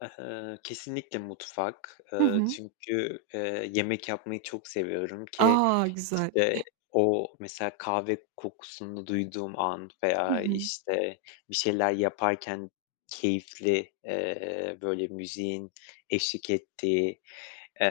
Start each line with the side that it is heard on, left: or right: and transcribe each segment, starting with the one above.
left: Eh, ııı, kesinlikle mutfak.
right: Hı
left: Iıı,
right: hı.
left: çünkü, eee, yemek yapmayı çok seviyorum ki
right: A! Güzel.
left: işte o mesela kahve kokusunu duyduğum an
right: Hı
left: veya,
right: hı.
left: işte, bir şeyler yaparken keyifli, eee, böyle müziğin eşlik ettiği,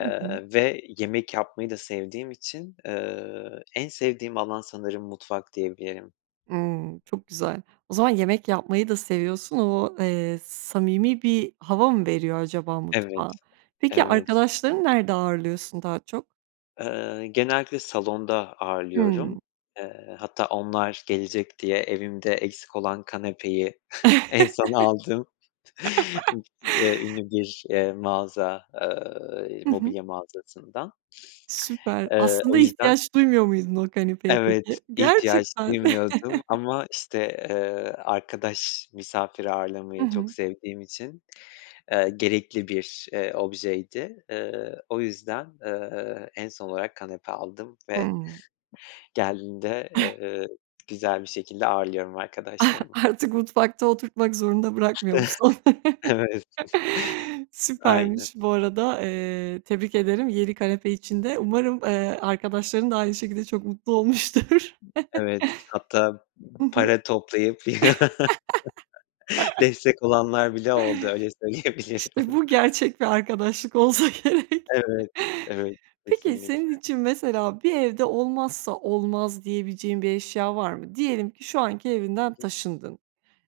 right: Hı hı.
left: ve yemek yapmayı da sevdiğim için, eee, en sevdiğim alan sanırım mutfak diyebilirim.
right: Imm, çok güzel. O zaman yemek yapmayı da seviyorsun. O, eee, samimi bir hava mı veriyor acaba
left: Evet,
right: mutfağa? Peki
left: evet.
right: arkadaşlarını nerede ağırlıyorsun daha çok?
left: Iıı, genellikle salonda
right: Hımm.
left: ağırlıyorum. Eee, hatta onlar gelecek diye evimde eksik olan kanepeyi en son aldığım ü eee, ünlü bir, eee, mağaza eee,
right: Hı hı.
left: mobilya mağazasından.
right: Süper.
left: Eee,
right: Aslında
left: o yüzden
right: ihtiyaç duymuyor muydun o kanepeye
left: Evet,
right: peki?
left: ihtiyaç
right: Gerçekten?
left: duymuyordum ama, işte, eee, arkadaş, misafir
right: Hı
left: ağırlamayı çok
right: hı.
left: sevdiğim için, eee, gerekli bir, eee, objeydi. Eee, o yüzden, eee, en son olarak kanepe aldım ve
right: Hımm.
left: geldiğinde, eee, güzel bir şekilde ağırlıyorum arkadaşlarımı.
right: Artık mutfakta oturtmak zorunda bırakmıyor musun?
left: Evet. Aynen.
right: Süpermiş. Bu arada, eee, tebrik ederim yeni kanepe için de. Umarım, eee, arkadaşların da aynı şekilde çok mutlu olmuştur.
left: Evet, hatta
right: Hı hı.
left: para toplayıp destek olanlar bile oldu öyle söyleyebilirim.
right: İşte bu gerçek bir arkadaşlık olsa gerek.
left: Evet, evet
right: Peki
left: kesinlikle.
right: senin için mesela bir evde olmazsa olmaz diyebileceğin bir eşya var mı? Diyelim ki şu anki
left: Hı
right: evinden
left: hı.
right: taşındın.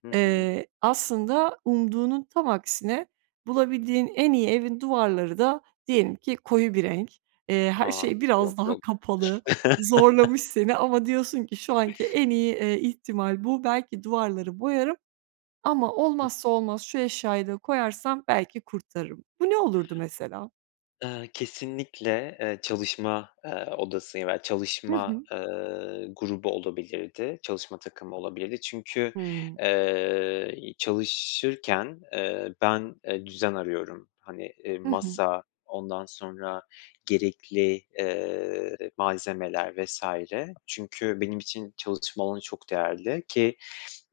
left: Hı hı.
right: Eee, aslında umduğunun tam aksine, bulabildiğin en iyi evin duvarları da diyelim ki koyu bir renk. Eee, her
left: A!
right: şey biraz
left: Yok,
right: daha
left: yok.
right: kapalı, zorlamış seni ama diyorsun ki şu anki en iyi, eee, ihtimal bu. Belki duvarları boyarım ama olmazsa olmaz şu eşyayı da koyarsam belki kurtarırım. Bu ne olurdu mesela?
left: Eee, kesinlikle, eee, çalışma, eee, odası, ya, bel
right: Hı
left: çalışma,
right: hı.
left: ııı, grubu olabilirdi, çalışma takımı olabilirdi. Çünkü,
right: Hımm.
left: eee, i çalışırken, eee, ben, eee, düzen arıyorum. Hani, eee,
right: Hı hı.
left: masa, ondan sonra gerekli, eee, malzemeler vs. çünkü benim için çalışma alanı çok değerli ki,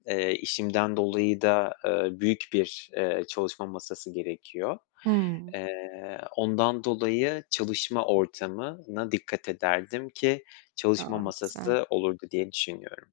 left: eee, işimden dolayı da, ııı, büyük bir, eee, çalışma masası gerekiyor.
right: Hımm.
left: Eee, ondan dolayı çalışma ortamına dikkat ederdim ki çalışma
right: A! Güzel.
left: masası olurdu diye düşünüyorum.